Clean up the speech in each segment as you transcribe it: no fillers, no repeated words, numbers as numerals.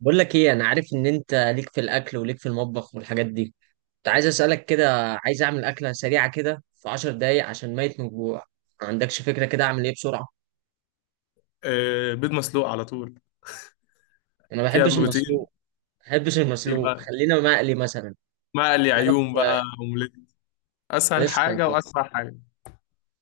بقول لك ايه، انا عارف ان انت ليك في الاكل وليك في المطبخ والحاجات دي. كنت عايز اسالك كده. عايز اعمل اكله سريعه كده في 10 دقايق عشان ميت من الجوع. ما عندكش فكره كده اعمل ايه بسرعه؟ آه، بيض مسلوق على طول. انا ما فيها بحبش بروتين. المسلوق. ما بحبش المسلوق، يبقى خلينا مقلي مثلا. مقلي تعرف. عيون بقى اومليت. اسهل لسه حاجه كده. واسرع حاجه.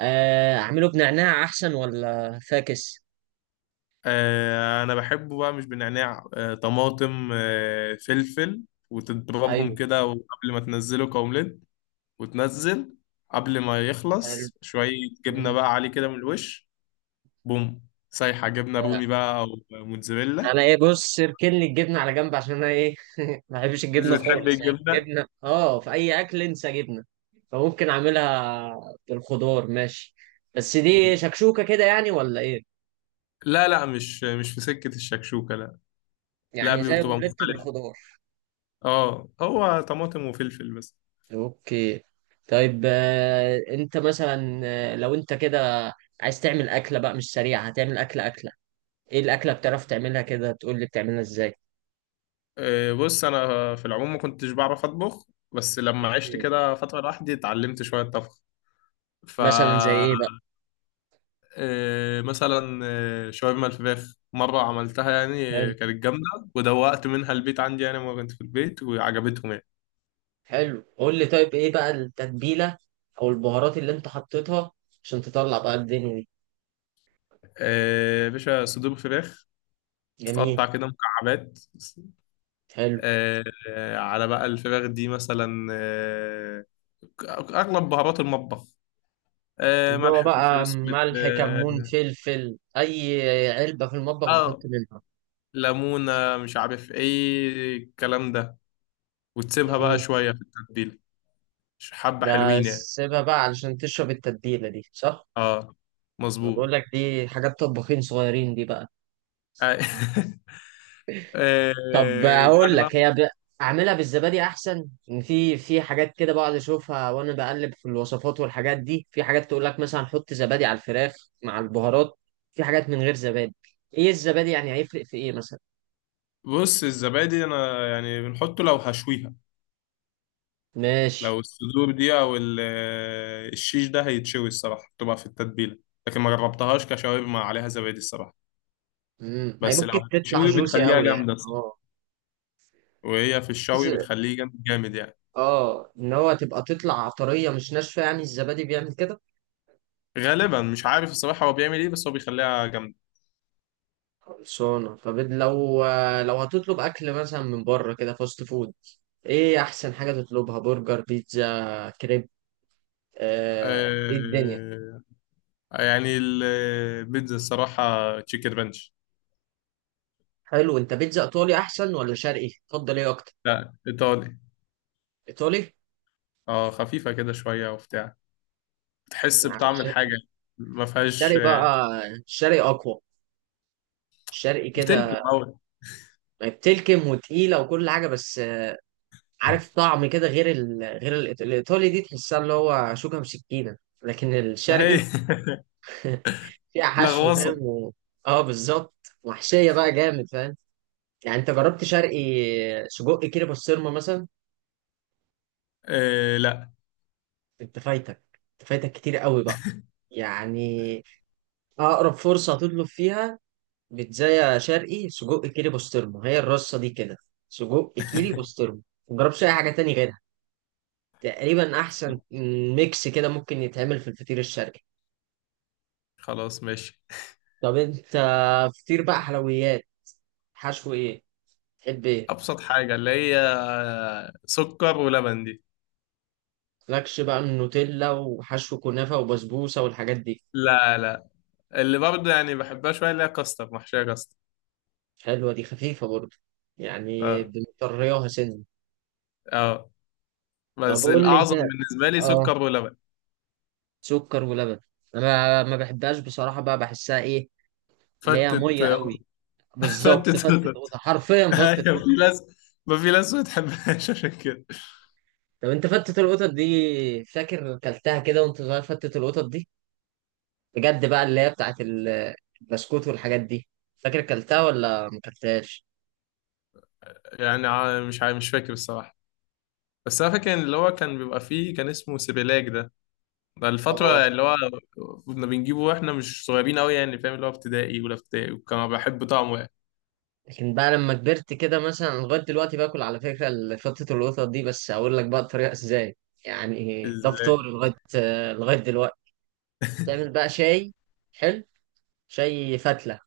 اعمله بنعناع احسن ولا فاكس؟ انا بحبه بقى، مش بنعناع، طماطم، فلفل، وتضربهم ايوه. كده، وقبل ما تنزله كاومليت، وتنزل قبل ما حلو. يخلص شويه. جبنه مم. بقى عليه كده من الوش، بوم سايحه، جبنه رومي بقى او موتزاريلا. انا ايه، بص اركن لي الجبنه على جنب عشان انا ايه ما بحبش مش الجبنه بتحب خالص، يعني الجبنه؟ الجبنه اه في اي اكل انسى جبنه. فممكن اعملها بالخضار، ماشي. بس دي شكشوكه كده يعني ولا ايه؟ لا، لا، مش في سكه الشكشوكه، لا. لا، يعني زي بتبقى اومليت مختلفه. بالخضار. اه، هو طماطم وفلفل بس. اوكي. طيب انت مثلا لو انت كده عايز تعمل اكله بقى مش سريعه، هتعمل اكله اكله ايه؟ الاكله بتعرف تعملها كده تقول لي بتعملها ازاي؟ بص، انا في العموم ما كنتش بعرف اطبخ، بس لما عشت اوكي. كده فتره لوحدي اتعلمت شويه طبخ. ف مثلا زي ايه بقى؟ مثلا، شاورما الفراخ مره عملتها، يعني حلو. كانت جامده. ودوقت منها البيت عندي، يعني لما كنت في البيت وعجبتهم يعني. حلو، قول لي طيب ايه بقى التتبيله او البهارات اللي انت حطيتها عشان تطلع بقى الدنيا دي؟ يا باشا، صدور فراخ جميل. تتقطع كده مكعبات، حلو، إيه، على بقى الفراخ دي مثلا، اغلب بهارات المطبخ، اللي هو ملح، فلفل بقى اسود، ملح كمون اه. فلفل، اي علبه في المطبخ بحط آه. منها. ليمونة، مش عارف ايه الكلام ده، وتسيبها بقى جميل. شوية في التتبيلة. حبة ده حلوين يعني. سيبها بقى علشان تشرب التتبيله دي، صح؟ اه، انا بقول مظبوط. لك دي حاجات طباخين صغيرين دي بقى. آه. طب بعد اقول ما. لك هي ب... اعملها بالزبادي احسن. ان في حاجات كده بقعد اشوفها وانا بقلب في الوصفات والحاجات دي، في حاجات تقول لك مثلا حط زبادي على الفراخ مع البهارات، في حاجات من غير زبادي. ايه الزبادي يعني، هيفرق في ايه مثلا؟ بص، الزبادي انا يعني بنحطه لو هشويها، لو ماشي. الصدور دي او الشيش ده هيتشوي، الصراحة بتبقى في التتبيلة. لكن ما جربتهاش كشاورما عليها زبادي، الصراحة. امم، هي بس ممكن لو تطلع هتتشوي جوسي بتخليها قوي يعني، جامدة، الصراحة. اه. وهي في الشوي ز-. بتخليه جامد جامد يعني. اه، ان هو تبقى تطلع طريه مش ناشفه، يعني الزبادي بيعمل كده. غالبا مش عارف الصراحة هو بيعمل ايه، بس هو بيخليها جامدة. خلصانه. طب لو هتطلب اكل مثلا من بره كده فاست فود، ايه احسن حاجه تطلبها، برجر بيتزا كريب؟ ايه الدنيا؟ آه. يعني، البيتزا الصراحة تشيكن رانش. حلو. انت بيتزا ايطالي احسن ولا شرقي، تفضل ايه اكتر؟ لا، إيطالي. ايطالي. اه، خفيفة كده شوية وبتاع، بتحس يعني بطعم الش-. الحاجة، ما فيهاش الشرقي بقى الشرقي اقوى. الشرقي كده بتلكم أوي، بتلكم وتقيله وكل حاجه، بس عارف طعم كده غير ال... غير الإيط- الايطالي دي، تحسها اللي هو شوكه بسكينه. لكن ما هي الشرقي فيها حشو، فاهم، لغوصة. و... اه بالظبط. وحشيه بقى جامد، فاهم. يعني انت جربت شرقي سجق كده بسطرمه مثلا؟ آه، لا. انت فايتك. انت فايتك كتير قوي بقى. يعني اقرب فرصه هتطلب فيها بيتزايا شرقي سجق كيري بسطرمة، هي الرصة دي كده، سجق كيري بسطرمة. مجربش أي حاجة تاني غيرها تقريبا، أحسن ميكس كده ممكن يتعمل في الفطير الشرقي. خلاص ماشي. طب أنت فطير بقى، حلويات، حشو إيه؟ تحب إيه؟ أبسط حاجة اللي هي سكر ولبن دي. مالكش بقى من نوتيلا وحشو كنافة وبسبوسة والحاجات دي؟ لا، لا، اللي برضه يعني بحبها شوية، اللي هي كاستر، محشية كاستر. حلوة دي، خفيفة برضه، يعني اه، بنطريها سنة. اه، طب بس قول لي أنت. الأعظم بالنسبة لي آه، سكر ولبن. سكر ولبن. أنا ما بحبهاش بصراحة بقى، بحسها إيه، اللي هي فتت. مية قوي. بالظبط، فتت. فتت قطط، حرفيا فتت ايوه، في قطط. ناس، ما في ناس ما بتحبهاش عشان كده. طب انت فتت القطط دي، فاكر كلتها كده وانت صغير فتت القطط دي بجد بقى، اللي هي بتاعت ال- البسكوت والحاجات دي؟ فاكر كلتها ولا ما كلتهاش؟ يعني مش فاكر الصراحه، بس انا فاكر إن اللي هو كان بيبقى فيه، كان اسمه سيبيلاك ده. ده اه، الفتره اللي هو كنا بنجيبه، واحنا مش صغيرين قوي يعني، فاهم اللي هو ابتدائي ولا ابتدائي، وكان بحب طعمه يعني. لكن بقى لما كبرت كده مثلا أنا لغايه دلوقتي باكل على فكره ال- فتت القطط دي، بس هقول لك بقى الطريقه ازاي. يعني ده ازاي؟ فطوري لغايه لغايه دلوقتي. تعمل بقى شاي، حلو، شاي فتله،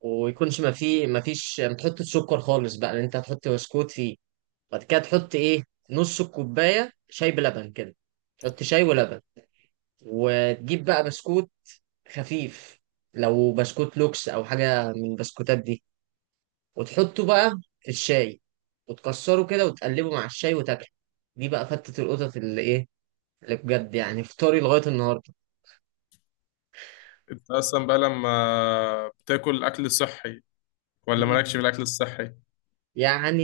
ويكونش ما فيه ما فيش ما تحطش سكر خالص بقى لان انت هتحط بسكوت فيه. بعد كده تحط ايه؟ نص الكوبايه شاي بلبن كده، تحط شاي ولبن، وتجيب بقى بسكوت خفيف، لو بسكوت لوكس او حاجه من البسكوتات دي، وتحطه بقى في الشاي وتكسره كده وتقلبه مع الشاي وتاكله. دي بقى فتة القطط اللي ايه، اللي بجد يعني فطاري لغايه النهارده. انت اصلا بقى لما بتاكل اكل صحي ولا مالكش في الاكل الصحي؟ يعني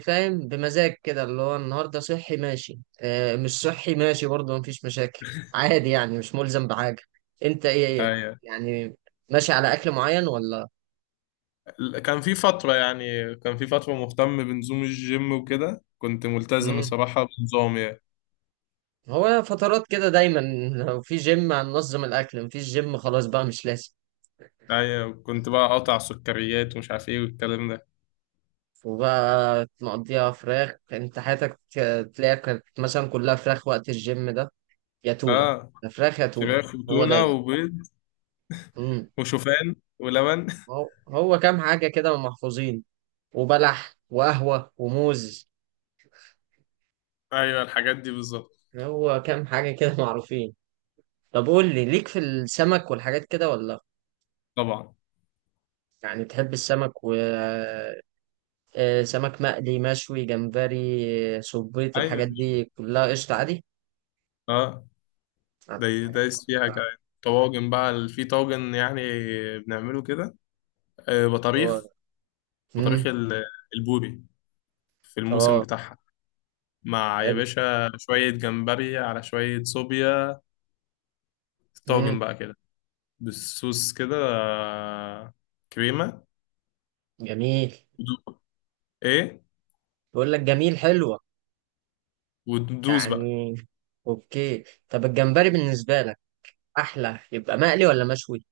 فاهم بمزاج كده، اللي هو النهارده صحي ماشي، آه مش صحي ماشي برضه، مفيش مشاكل. عادي يعني، مش ملزم بحاجة. انت ايه، ايه ايوه. يعني، ماشي على اكل معين ولا؟ كان في فتره، يعني كان في فتره مهتم بنظام الجيم وكده، كنت ملتزم مم. الصراحه بنظام يعني. هو فترات كده دايما لو في جيم هننظم الاكل، مفيش جيم خلاص بقى مش لازم. ايوه، كنت بقى قاطع سكريات ومش عارف ايه والكلام ده. وبقى مقضيها فراخ، انت حياتك تلاقيها كانت مثلا كلها فراخ وقت الجيم ده، يا تونة، اه، يا فراخ يا تونة. فراخ هو وتونة دايما. وبيض مم. وشوفان ولبن. هو هو كام حاجة كده محفوظين، وبلح وقهوة وموز. ايوه، الحاجات دي بالظبط. هو كام حاجة كده معروفين. طب قول لي، ليك في السمك والحاجات كده ولا لأ؟ طبعا. يعني بتحب السمك و سمك مقلي، مشوي، جمبري، صبيط، ايوه، الحاجات دي كلها قشطة عادي؟ اه، ده حاجات. دايس فيها كمان طواجن بقى، في طاجن يعني بنعمله كده، آه اه. بطاريخ، بطاريخ امم. البوري في الموسم اه. بتاعها، مع يا حلو. باشا شوية جمبري على شوية صوبيا، طاجن امم. بقى كده بالصوص كده، كريمة. جميل. ودو- ايه، بقول لك جميل، حلوة. وتدوس بقى. يعني اوكي. طب الجمبري بالنسبة لك احلى يبقى مقلي ولا مشوي؟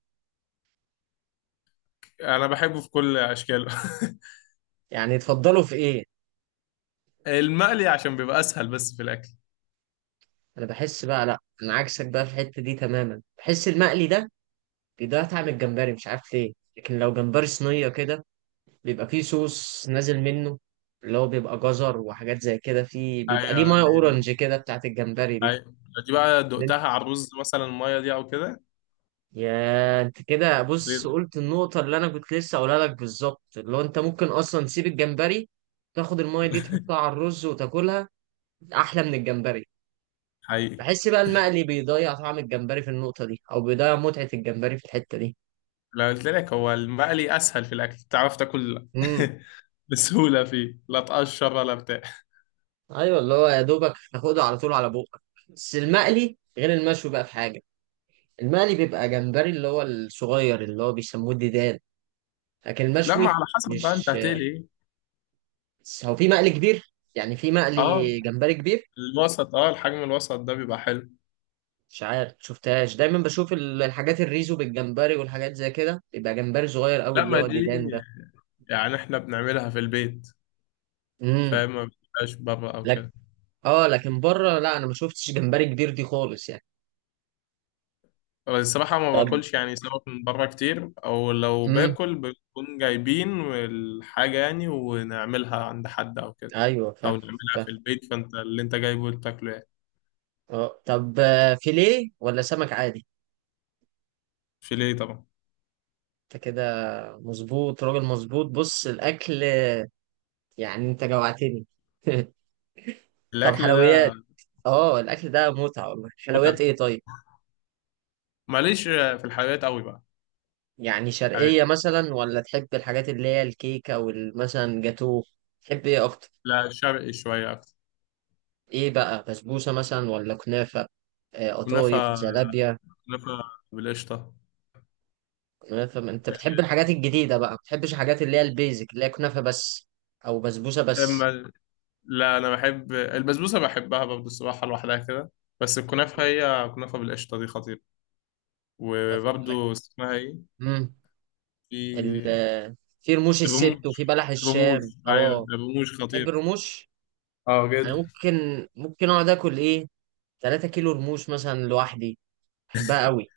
انا بحبه في كل اشكاله. يعني تفضله في ايه؟ المقلي عشان بيبقى اسهل بس في الاكل. انا بحس بقى لا انا عكسك بقى في الحته دي تماما، بحس المقلي ده بيضيع طعم الجمبري، مش عارف ليه، لكن لو جمبري صينيه كده، بيبقى فيه صوص نازل منه، اللي هو بيبقى جزر وحاجات زي كده فيه، بيبقى ليه ايوه، ميه اورنج كده بتاعت الجمبري دي. ايوه، دي بقى اللي انت-. دقتها على الرز مثلا، الميه دي او كده. يا انت كده بص، خطير. قلت النقطه اللي انا كنت لسه اقولها لك بالظبط، اللي هو انت ممكن اصلا تسيب الجمبري، تاخد الميه دي تحطها على الرز وتاكلها، احلى من الجمبري. حقيقي. بحس بقى المقلي بيضيع طعم الجمبري في النقطه دي، او بيضيع متعه الجمبري في الحته دي. لو قلت لك هو المقلي اسهل في الاكل تعرف تاكل امم. بسهوله، فيه لا تقشر ولا بتاع. ايوه، اللي هو يا دوبك تاخده على طول على بوقك. بس المقلي غير المشوي بقى في حاجه، المقلي بيبقى جمبري اللي هو الصغير اللي هو بيسموه الديدان، لكن لا، ما المشوي على حسب بقى انت مش. هتقلي ايه. بس هو في مقلي كبير، يعني في اه، مقلي جمبري كبير. الوسط، اه الحجم الوسط ده بيبقى حلو. مش عارف شفتهاش، دايما بشوف ال- الحاجات الريزو بالجمبري والحاجات زي كده بيبقى جمبري صغير قوي لا، اللي ما هو دي ديدان ده. يعني احنا بنعملها في البيت، امم. فما بتبقاش بره او لك. كده. اه، لكن بره لا، انا ما شفتش جمبري كبير دي خالص يعني. الصراحة ما طب. باكلش يعني سمك من بره كتير، أو لو امم. باكل بنكون جايبين الحاجة يعني ونعملها عند حد أو كده، ايوه، أو فاهم. نعملها في البيت، فأنت اللي أنت جايبه تاكله يعني. اه. طب فيليه ولا سمك عادي؟ فيليه طبعا. انت كده مظبوط، راجل مظبوط. بص الاكل يعني، انت جوعتني. طب الأكل حلويات. ده اه الاكل ده متعة والله. حلويات متعة. ايه طيب؟ ماليش في الحلويات أوي بقى. يعني يعني، شرقية مثلا ولا تحب الحاجات اللي هي الكيكة والمثلا جاتوه؟ تحب ايه اكتر؟ لا، شرقي شوية أكتر. ايه بقى، بسبوسة مثلا ولا كنافة، قطايف، كنافة، جلابية؟ كنافة بالقشطة. كنافة. ما انت بتحب الحاجات الجديدة بقى، ما بتحبش الحاجات اللي هي البيزك اللي هي كنافة بس او بسبوسة بس. أما لا، أنا بحب البسبوسة، بحبها برضه الصراحة لوحدها كده. بس الكنافة، مم. هي كنافة بالقشطة دي خطيرة. كنافة وبرضه اسمها إيه، بالله. ال. في في رموش الست بموج. وفي بلح بموج، الشام، ايوه، اه. بموج تحب خطير. الرموش؟ اه، انا جدا. ممكن ممكن اقعد اكل ايه 3 كيلو رموش مثلا لوحدي، بحبها قوي.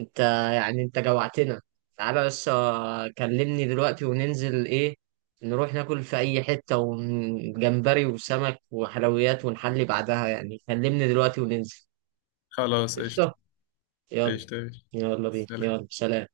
انت، يعني انت جوعتنا. تعالى بس كلمني دلوقتي وننزل ايه، نروح ناكل في اي حتة وجمبري وسمك وحلويات ونحلي بعدها، يعني كلمني دلوقتي وننزل. خلاص قشطة. قشطة. يلا. قشطة، قشطة. يلا بينا، سلام. يلا سلام.